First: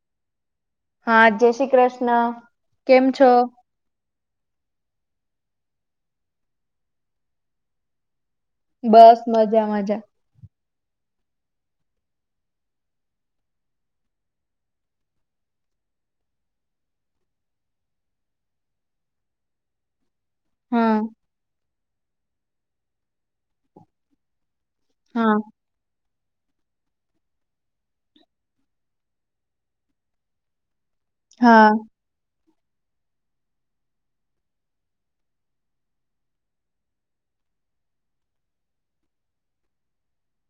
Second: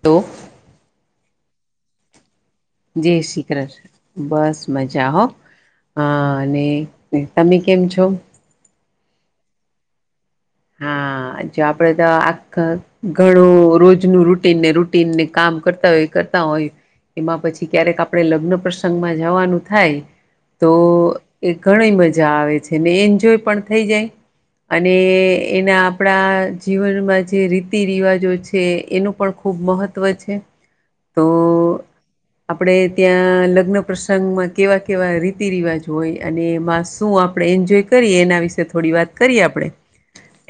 Hello. હા જય શ્રી કૃષ્ણ. કેમ છો? જેશી કૃષણ બસ મજા હો. હા અને તમે કેમ છો. બસ મજા મજા. હા જો આપડે તો આખ ઘણું રોજ ન રૂટીનને રૂટીનને કામ. કરતા હોય કરતા હોય એમાં પછી ક્યારેક આપણે લગ્ન પ્રસંગમા જવાનું થાય. તો હા એ ઘણી મજા આવે છે ને એન્જોય પણ થઈ જાય. અને. હા એના આપણા જીવનમા જે રીતિ રિવાજો છે એનુ પણ ખૂબ મહત્ત્વ છે. તો હા. આપણે ત્યાં લગ્ન પ્રસંગમાં કેવા કેવા રીતિ રિવાજ હોય અને એ મા શું આપણે. એન્જોય કરીએ એના વિશે થોડી વાત કરીએ આપણે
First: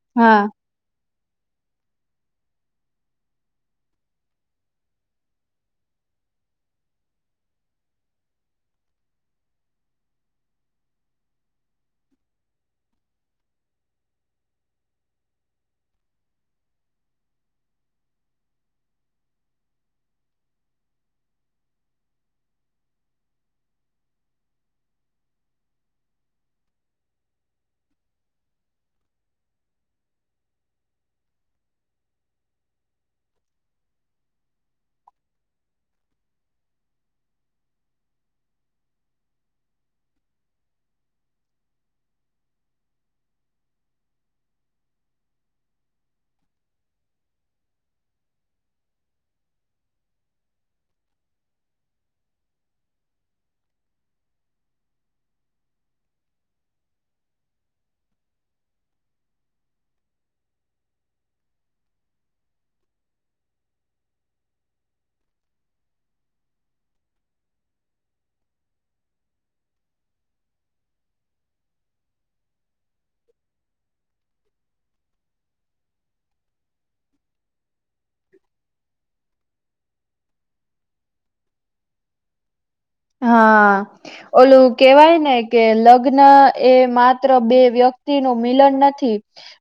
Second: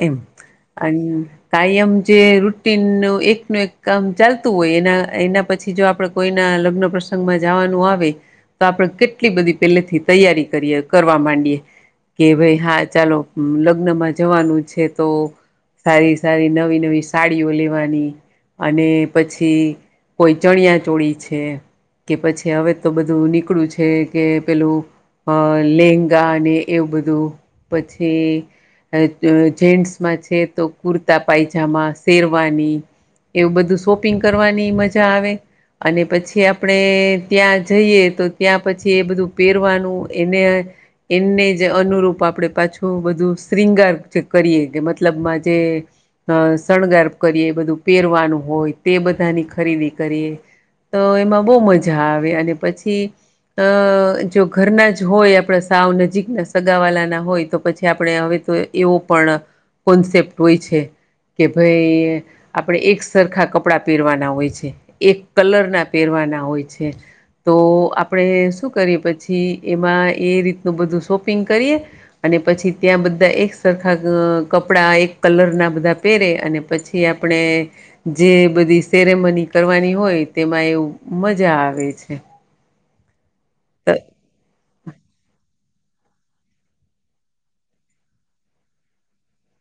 એમ હા અન, કાયમ જે રૂટીન ન એક ન એક કામ ચાલતું હોય એના એના પછી જો આપડે કોઈના. ના લગ્ન પ્રસંગ માં જાવાનું આવે. તો આપણે કેટલી બધી પેલેથી તૈયારી કરીએ કરવા માંડીયએ. કે ભાઈ હા ચાલો લગ્નમા જવાનુ છે તો. સારી સારી નવી નવી સાડીઓ લેવાની. અને પછી કોઈ ચણિયા ચોળી છે. કે પછી હવે તો બધુ નીકળુ છે કે પેલુ. અ લેંગા અને એવું બધું પછી. જેન્ટ્સમા છે તો કુર્તા પાયજામા શેરવાની. એવું બધું શોપિંગ કરવાની મજા આવે. અને પછી આપણે ત્યાં જઈએ તો ત્યાં પછી એ બધું પહેરવાનું એને. એને જે અનુરૂપ આપડે પાછુ બધુ. શ્રીંગાર જે કરીએ કે મતલબમા જે. અ શણગાર કરીએ બધું પહેરવાનું હોય તે બધાની ખરીદી કરીએ. તો એમાં બહુ મજા આવે અને પછી. અ જો ઘરના જ હોય આપણા સાવ નજીકના સગાવાલા ના હોય તો પછી આપણે હવે. તો એવો પણ કોન્સેપ્ટ હોય છે. કે ભઈ આપણેે એક સરખા કપડા પહેરવાના હોય છે એક કલર ના પહેર. વના હોય છે. તો આપણે શું કરીએ પછી એમાં એ રીતનું બધું શોપિંગ કરીએ અને. અને પછી ત્યા બધ. બધા એક સરખા કપડા એક કલરના બધા પહેરે અને પછી આપણે. જે બધી સેરેમની કરવાની હોય તેમાં એવું મજા આવે છે. હા ઓલુ કેવાય ને. કે લગ્ન એ માત્ર બે વ્યક્તિ નુ મિલન નથી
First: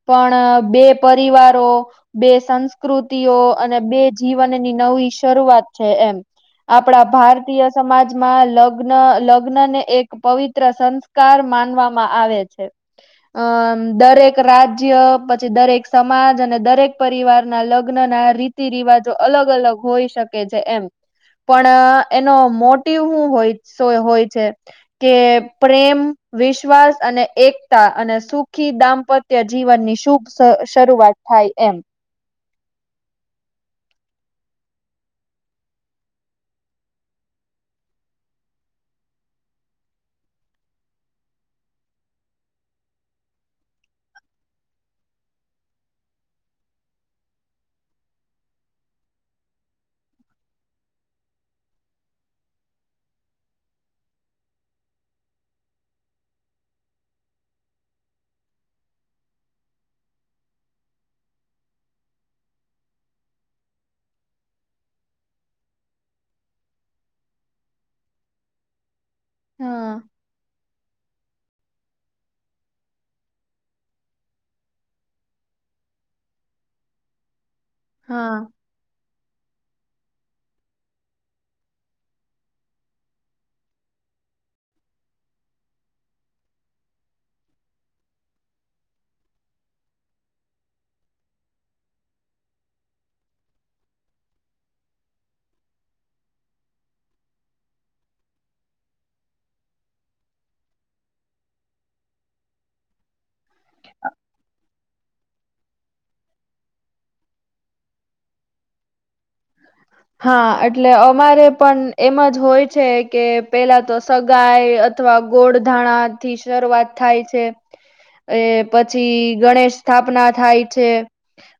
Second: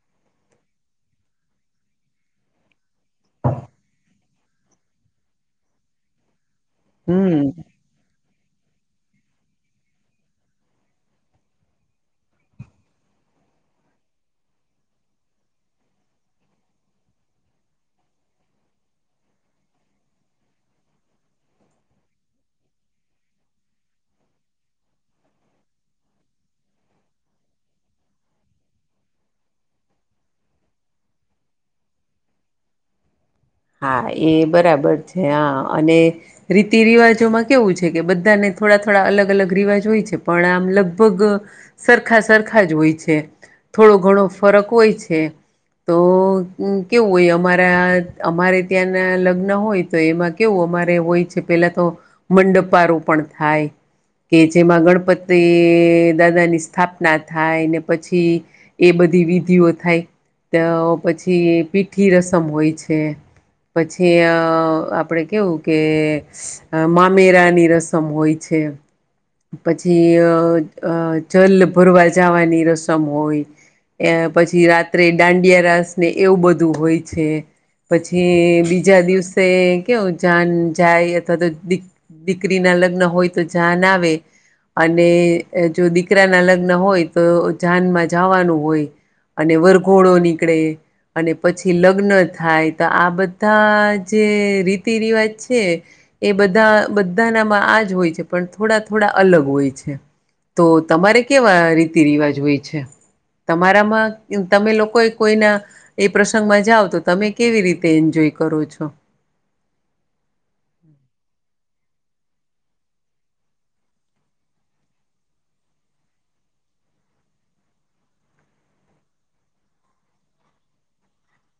પણ બે. બે પરિવારો બે સંસ્કૃતિઓ અને બે જીવનની નવી શરૂઆત છે. એમ આપણા હમ ભારતીય સમાજ. મા લગ્ન લગ્ન ને એક પવિત્ર સંસ્કાર માનવામા આવે છે. અમ દરેક રાજ્ય પછી દરેક સમાજ અને દરેક પરિવારના લગ્ન. રીતિ રિવાજો અલગ અલગ હોઈ શકે છે એમ પણ એનો મો. ટીવ હુ શું હોય છે કે પ્રેમ વિશ્વાસ અને એકતા. અને સુખી દાંપત્ય જીવનની શુભ શરૂઆત થાય એમ. હા એ બરાબર છે હા અને રીતિ રિવાજોમાં કેવું છે કે બધાને. થોડા થોડા અલગ અલગ રિવાજ હોય છે પણ આમ લગભગ સરખા સરખા જ હોય છે. થોડો ઘણો ફરક હોય છે તો કેવુ હોય અમારા. અમારે ત્યાના લગ્ન હોય તો એમાં કેવું અમારે હોય છે પેલા તો મંડપારોપણ. [unintelligible] થાય કે જેમાં ગણપતિ અ દાદા ની સ્થાપના થાય ને પછી એ બ ધી વિધિઓ થાય તો પછી પીઠી રસમ હોય છે. પછી આપડે કેવું કે મામેરા ની રસમ હોય છે. હા પછી [inaudible] જલ ભરવા જવાની રસમ હોય. એ પછી રાત્રે દાંડિયા રસ ને એવું બધું હોય છે. હા પછી બીજા દિવસે કેવ જાન જાય અથવા તો દી દીકરી ના લગ્ન હોય તો જાન આવે. અને જો દીકરા ના લગ્ન હોય તો જાનમાં જાવાનું હોય. અને વરઘોડો નીકળે અને પછી લગ્ન થાય. તો આ બધા જે રીતિ રિવાજ છે એ બધા બધાનામાં હોય છે પણ થોડા થોડા અલગ હોય છે. તો તમારે કેવા રીતિ રિવાજ હોય છે. તમારામાં તમે લોકો એ કોઈના એ પ્રસંગમાં જાઓ તો તમે કેવી રીતે એન્જોય કરો છો? હા એટલે અમારે પણ એમ જ હોય છે કે પેલા તો સગાઈ અથવા ગોળ ધાણા થી શરૂઆત થાય છે. એ પછી ગણેશ સ્થાપના થાય છે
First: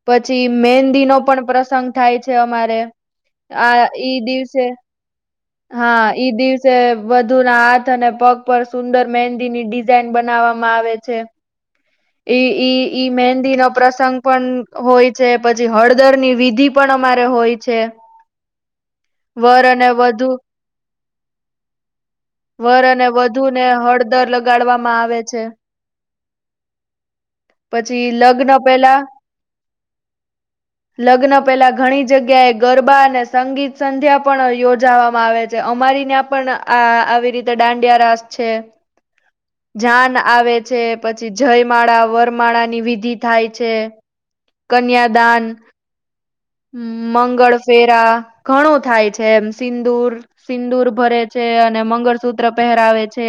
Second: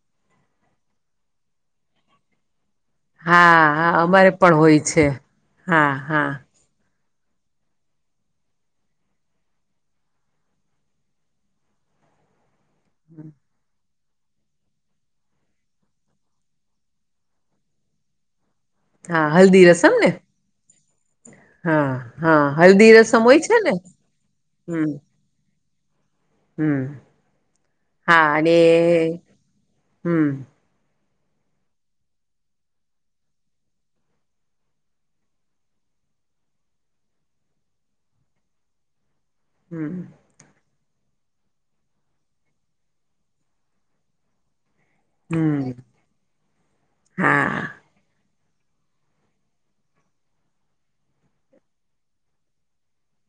પછી મેહંદી ન પણ પણ પ્રસંગ થાય છે અમારે હા આ હા ઈ અમારે પણ દિવસે હોય છે. હા ઈ દિવસે વધુ ના હાથ અને પગ પર સુંદર મહેંદીની ડિઝાઇન બનાવવામાં આવે છે. [unintelligible] મેહંદી ન [inaudible] સંગ પણ હોય છે પછી હળદરની વિધિ પણ અમારે હોય છે. હા વર હલ્દી અને રસમ ને વધુ હા હા [unintelligible] વર હલ્દી અને રસમ હોય વધુ છે ને હળદર લગાડવામાં આવે છે. હું પછી લગ્ન પેલા [unintelligible] [inaudible] લગ્ન પહેલા ઘણી જગ્યાએ ગરબા અને સંગીત સંધ્યા પણ યોજાવામાં આવે છે અમારા મારીને પણ આ આવી રીતે દાંડિયા રાસ છે. [inaudible] જાન આવે છે પછી જયમાળા વર માળાની વિધિ થાય છે કન્યાદાન હમ મંગળ હા ફેરા ઘણું થાય છે એમ સિંદુર સિંદુર ભરે છે અને મંગળસૂત્ર પહેરાવે છે.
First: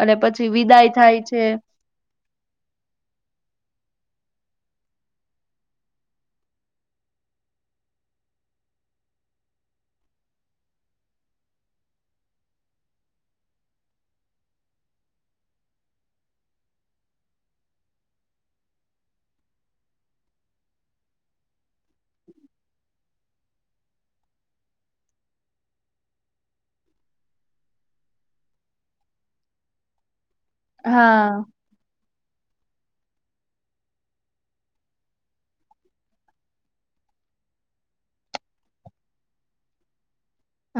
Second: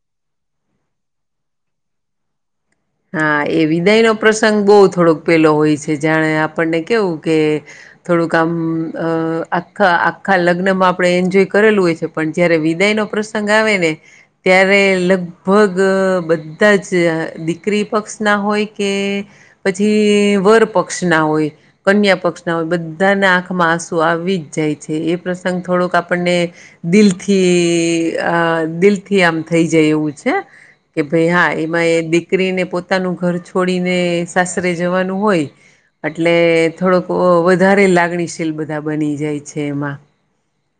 અને પછી વિદાય થાય છે. [inaudible] હા એ વિદાય નો પ્રસંગ બહુ થોડોક પેલો હોય છે જાણે આપણને કેવું કે થોડુંક આમ અ આખા આખા લગ્નમાં આપડણે એન્જોય કરેલું હોય છે પણ જયારે વિદાય [inaudible] પ્રસંગ આવે ને ત્યારે લગભગ બધા જ [inaudible] પક્ષ ના હોય કે પછી વર પક્ષ ના હોય કન્યા પક્ષ ના હોય બધાને આંખમાં આંસુ આવી જ જાય છે એ પ્રસંગ થોડોક આપણને દિલથી દિલ થી આમ થઈ જાય એવું છે કે ભાઈ હા એમાં દી દીકરીને પોતાનું ઘર છોડીને સાસરે જવાનું હોય એટલે થોડોક વધારે લાગણીશીલ બધા બની જાય છે એમાં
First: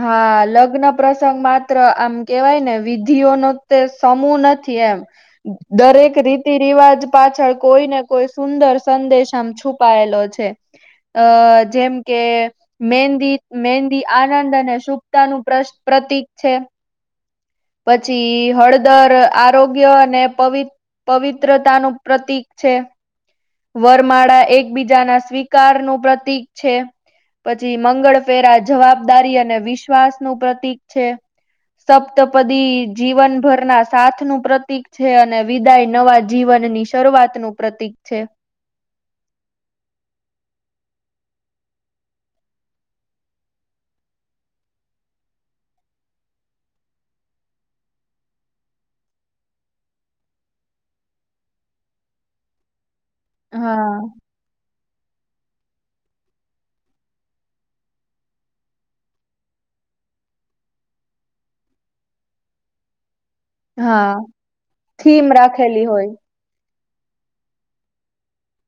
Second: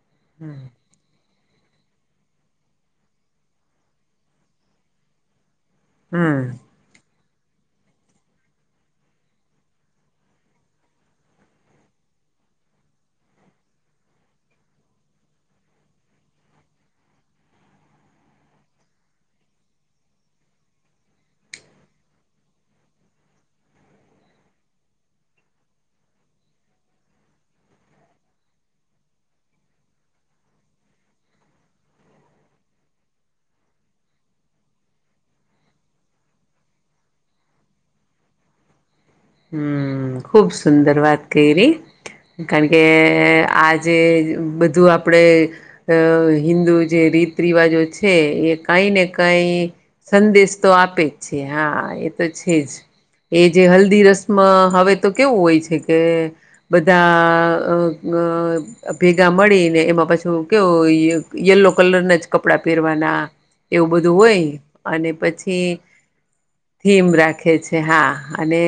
હા લગ્ન પ્રસંગમાં આમ કેવાય ને વિધિઓ નો તે સમૂહ નથી એમ દરેક હમ રીતિ રિવાજ પાછળ કોઈ ને કોઈ સુંદર સંદેશ આમ છુપાયેલો છે. અ જેમ કે મહેંદી મહેંદી [inaudible] આનંદ અને શુભ્તા નું પ્રતીક છે. પછી હળદર આરોગ્ય અને પવિ પવિત્રતાનું પ્રતીક છે. વરમાળા એકબીજાના સ્વીકાર નું પ્રતીક છે. પછી મંગળ ફેરા જવાબદારી અને વિશ્વાસનું પ્રતીક છે. સપ્તપદી જીવનભરના સાથ નું પ્રતીક છે અને વિદાય નવા જીવન ની શરૂઆતનું પ્રતીક છે. હમ્મ ખુબ સુંદર વાત કયરી કારણ કે આજે બધું આપડે અ હિન્દુ જે રીત રિવાજો છે, એ કઈ ને કઈ સંદેશ તો આપે જ છે હા એ તો છે જ એ જે હા હલ્દી રસ મ હવે તો કેવું હોય છે, કે બધા ભેગા મળીને એમાં પાછું કેવું યલો કલરના જ કપડા પહેરવાના. એવું હા બધું હોય અને થીમ પછી રાખેલી હોય થીમ રાખે છે, હા અને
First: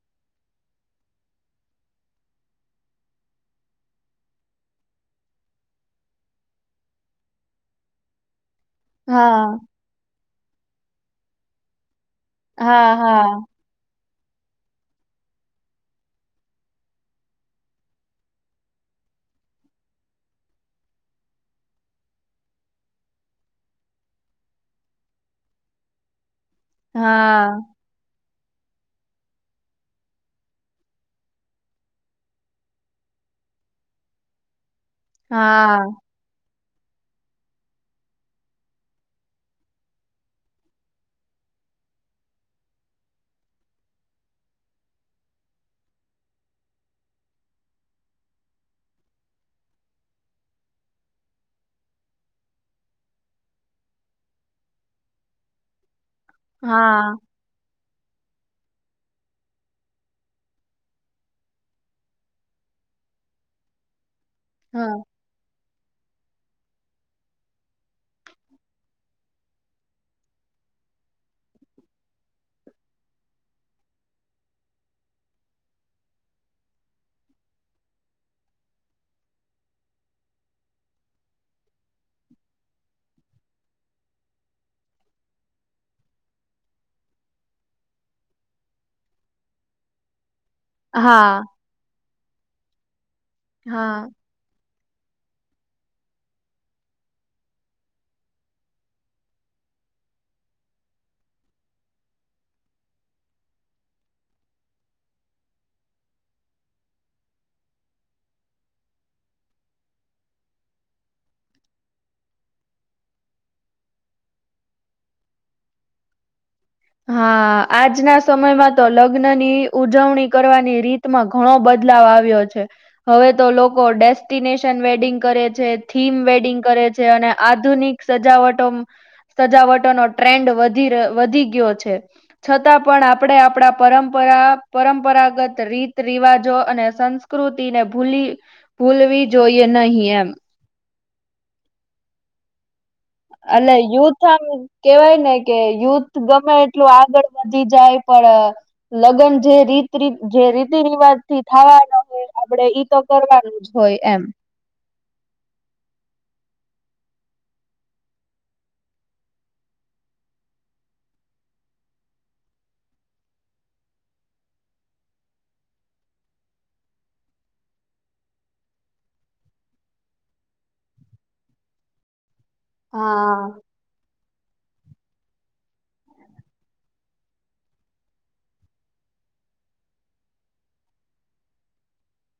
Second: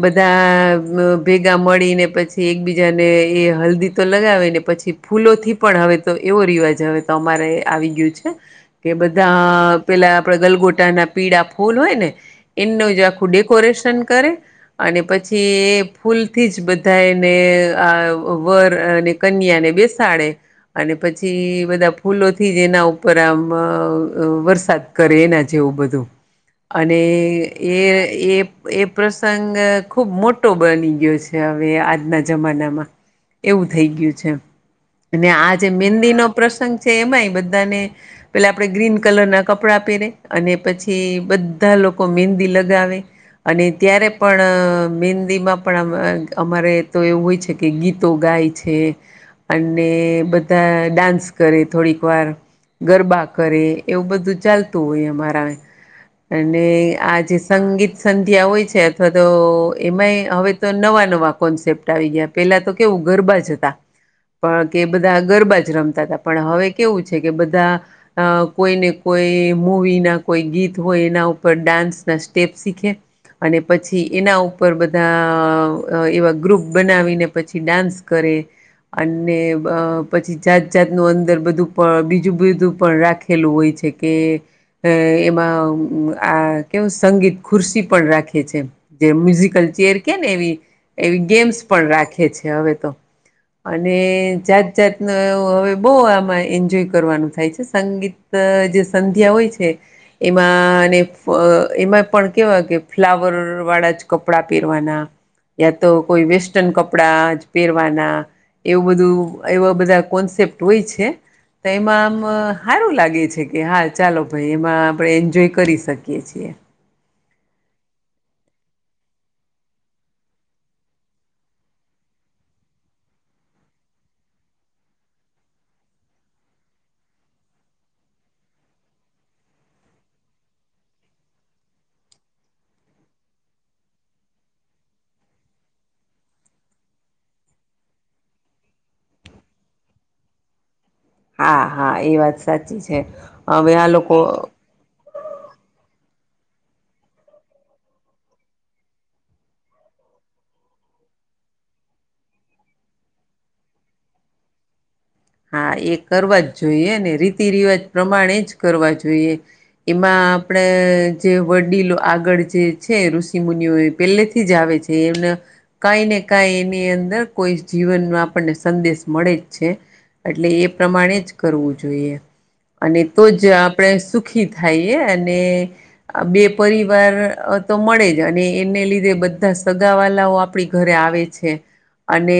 બધા ભેગા મળી ને પછી એકબીજાને એ હલ્દી તો લગાવે ને પછ પછી ફૂલો થી પણ હવે તો એવો રિવાજ હવે તો અમારે આવી ગ્યું છે. કે હા બધા પેલા આપડે ગલગોટા ના પીડા ફૂલ હોય ને એમનું હા જે આખું હા ડેકોરેશન કરે અને પછી ફૂલથી જ બધાય ને આ અ વર અને કન્યા ને બેસાડે અને પછી બધા ફૂલો થી જ એના ઉપર આમ અ વ વરસાદ કરે એના છે એવું બધું અને હા એ એ એ પ્રસંગ ખુબ મોટો બની ગ્યો છે, હવે આજના જમાનામાં એવું થઈ ગયું છે, અને આજે હા મેદી નો પ્રસંગ છે, એમાંય બધાને પેલા આપણેે ગ્રીન કલર ના કપડા પહેરે અને પછી બધા લોકો મેંદી લગાવે અને ત્યારે પણ મેેંદીમાં પણ અમાં અમારે તો એવું હોય છે, કે ગીતો ગાય છે. અને બધા ડાન્સ કરે થોડીક વાર ગરબા કરે એવું બધું ચાલતું હોય અમારા અને હા આ જે સંગીત સંધ્યા હોય છે અથવા તો એમાંય હવે તો નવા નવા કોન્સેપ્ટ આવી ગયા પેલા તો કેવું ગરબા જ હતા. પણ હા તે બધા ગરબાજ રમતા તા પણ હવે કેવું છે, કે બધા કોઈને કોઈ મુવી ના કોઈ ગીત હોય એના ઉપર ડાન્સ ના સ્ટેપ શીખે અને પછી એના ઉપર બધા એવા ગ્રુપ બનાવીને પછી ડાન્સ કરે. અને અ પછી જાત જાતનું અંદર બધું પણ બીજું બધું પણ રાખેલું હોય. છે કે એમાં આ કેવુ સંગીત ખુરશી પણ રાખી [unintelligible] જે મ્યુઝિકલ ચેર કે ને એવી એવી હા ગેમ્સ પણ રાખે છે હવે તો. અને હા જાત જાતનું એવ હવે બહુ આમાં એન્જોય કરવાનું થાય છે, સંગીત જે સંધ્યા હોય છે. એમાં અને એમાં પણ કેવા કે ફ્લાવર વાળા જ કપડાં પહેરવાના. યા તો કોઈ વેસ્ટર્ન કપડા જ પહેરવાના. એવું બધું એવા બધા કોન્સેપ્ટ હોય છે. તો એમાં આમ હારું લાગે છે, કે હા ચાલો ભાઈ એમાં આપણે એન્જોય કરી શકીએ છીએ. હા, આજના સમયમાં તો લગ્ન ની ઉજવણી કરવાની રીતમાં ઘણો બદલાવ આવ્યો છે, હવે તો લોકો ડેસ્ટિનેશન વેડિંગ કરે છે, થીમ વેડિંગ કરે છે. અને આધુનિક સજાવટો સજાવટો નો ટ્રેન્ડ વધી રહ વધી ગ્યો છે, છતાં પણ આપણે આપણા પરંપરા પરંપરાગત રીત રિવાજો અન ને સંસ્કૃતિ ને ભૂલી ભૂલવી જોઈએ નહી એમ. હા હા એ વાત સાચી છે. હવે એલા આ લોકો યુથ આમ કેવાય ને કે યુથ ગમે એટલું આગળ વધી જાય પણ લગન જે રીત રિ જે રીતિ રિવાજ થી થવા ના હોય આપણે ઈ તો કરવાનું જ હોય એમ હા એ કરવા જ જોઈએ ને રીતિ રિવાજ પ્રમાણે જ કરવા જોઈએ એમાં આપણેે જે વડીલો આગળ જે છે ઋષિ મુુનિઓ એ પેલે થી જ આવે એમ કઈ ને કઈ એની અંદર કોઈ જીવનમાં આપણને સંદેશ મળે જ છે એટલે એ પ્રમાણે જ કરવું જોઈએ અને તો હા જ આપણે સુખ સુખી થાય અને બે પરિવાર તો મળે જ અને એને લીધે બધા સગા વાલાઓ આપડી ઘરે આવે છે અને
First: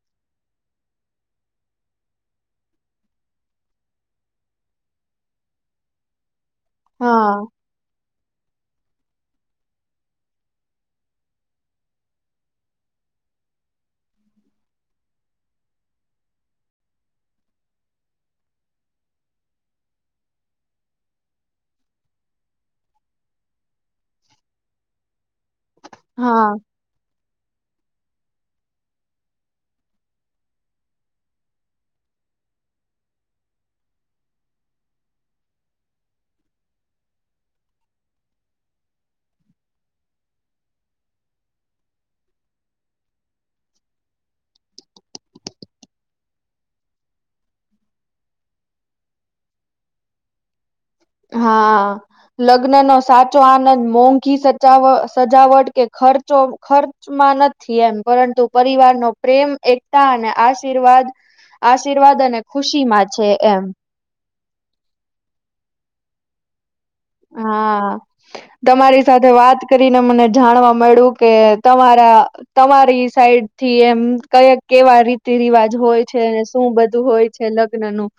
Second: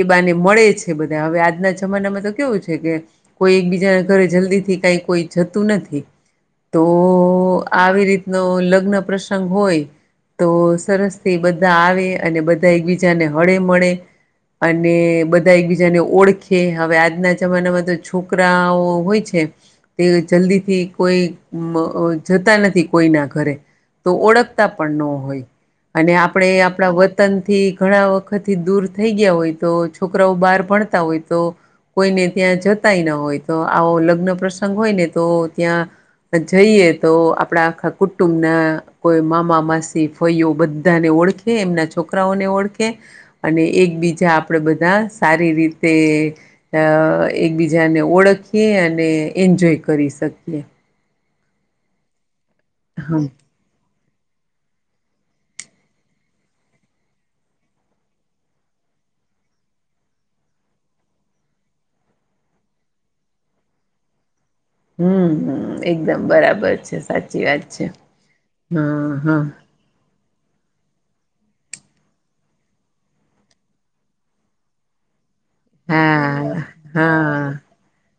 એ બાને મળે છે બધા હવે આજના જમાનામાં તો કેવું છે કે કોઈ એકબીજાના ઘરે જલ્દી થી કઈ કોઈ જતું નથી તો હા આવી રીતનો લગ્ન પ્રસંગ હોય તો સરસ થી બધા આવે અને બધા એકબીજાને હળે મળે અને બધા એકબીજાને ઓળખી કે હવે આજના જમાનામાં તો છોકરાઓ હોય છે તે જલ્દીથી કોઈ જતા નથી કોઈના ઘરે તો ઓળખતા પણ ન હોય અને હા આપડે આપણા વ વીતનથી ઘણા વખતથી દૂર થઈ ગયા હોય તો છોકરાઓ બહાર ભણતા હોય તો કોઈને ત્યાં જતાય ના હોય તો આવો લગ્ન પ્રસંગ હોય ને તો ત્યાં જઈએ તો આપડા આખા કુટુંબ ના કોઈ મામા માસી ફાઈઓ બધાને ઓળખે એમના છોકરાઓને ઓળખે અને એકબીજા આપણેે બધા સારી રીતે અ એકબીજાને ઓળખીએ અને એન્જોય કરી શકીએ હા લગ્ન નો હમ સાચો આનંદ મોઘ મોંઘી સજાવટ કે ખર્ચો ખર્ચમાં નથી એમ પરંતુ પરિવારનો પ્રેમ એકતા અને આશીર્વાદ આશીર્વાદ અને ખુશી માં છે એમ હમ હમ એકદમ બરાબર છે સાચી વાત હા છે તમારી હા સાથે હા વાત કરીને મને જાણવા મળ્યું કે તમારા તમારી સાઈડ થી એમ કયા કેવા રી રિતિ રિવાજ હોય છે અને હા શું બધું હોય છે હા લગ્ન નું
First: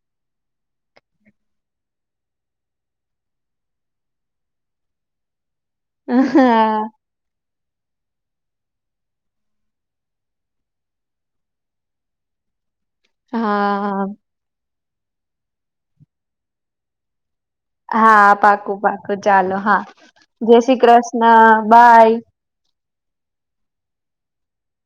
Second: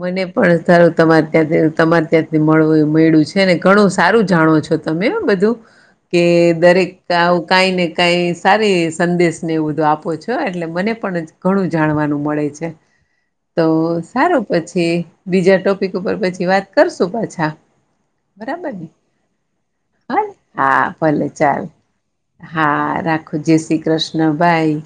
મને પણ સારું તમારે ત્યાંથી તમારે ત્યાંથી મળ મળ્યું છે ને ઘણું સારું જાણો છે છો તમે બધું કે હા દરેક કાઈ ને કાઈ સારી સંદેશ ને એવું બધું આપો છો એટલે મને પણ ઘણું જાણવાનું મળે છે તો હા હા સારું પછી બીજા ટોપિક ઉપર પછી વાત કરશું પાછા હા બરાબર પાકું ને પાકું ચાલો હા ને? જય શ્રી હા ભલે ચાલ કૃષ્ણ બાય હા રાખો જય શ્રી કૃષ્ણ બાય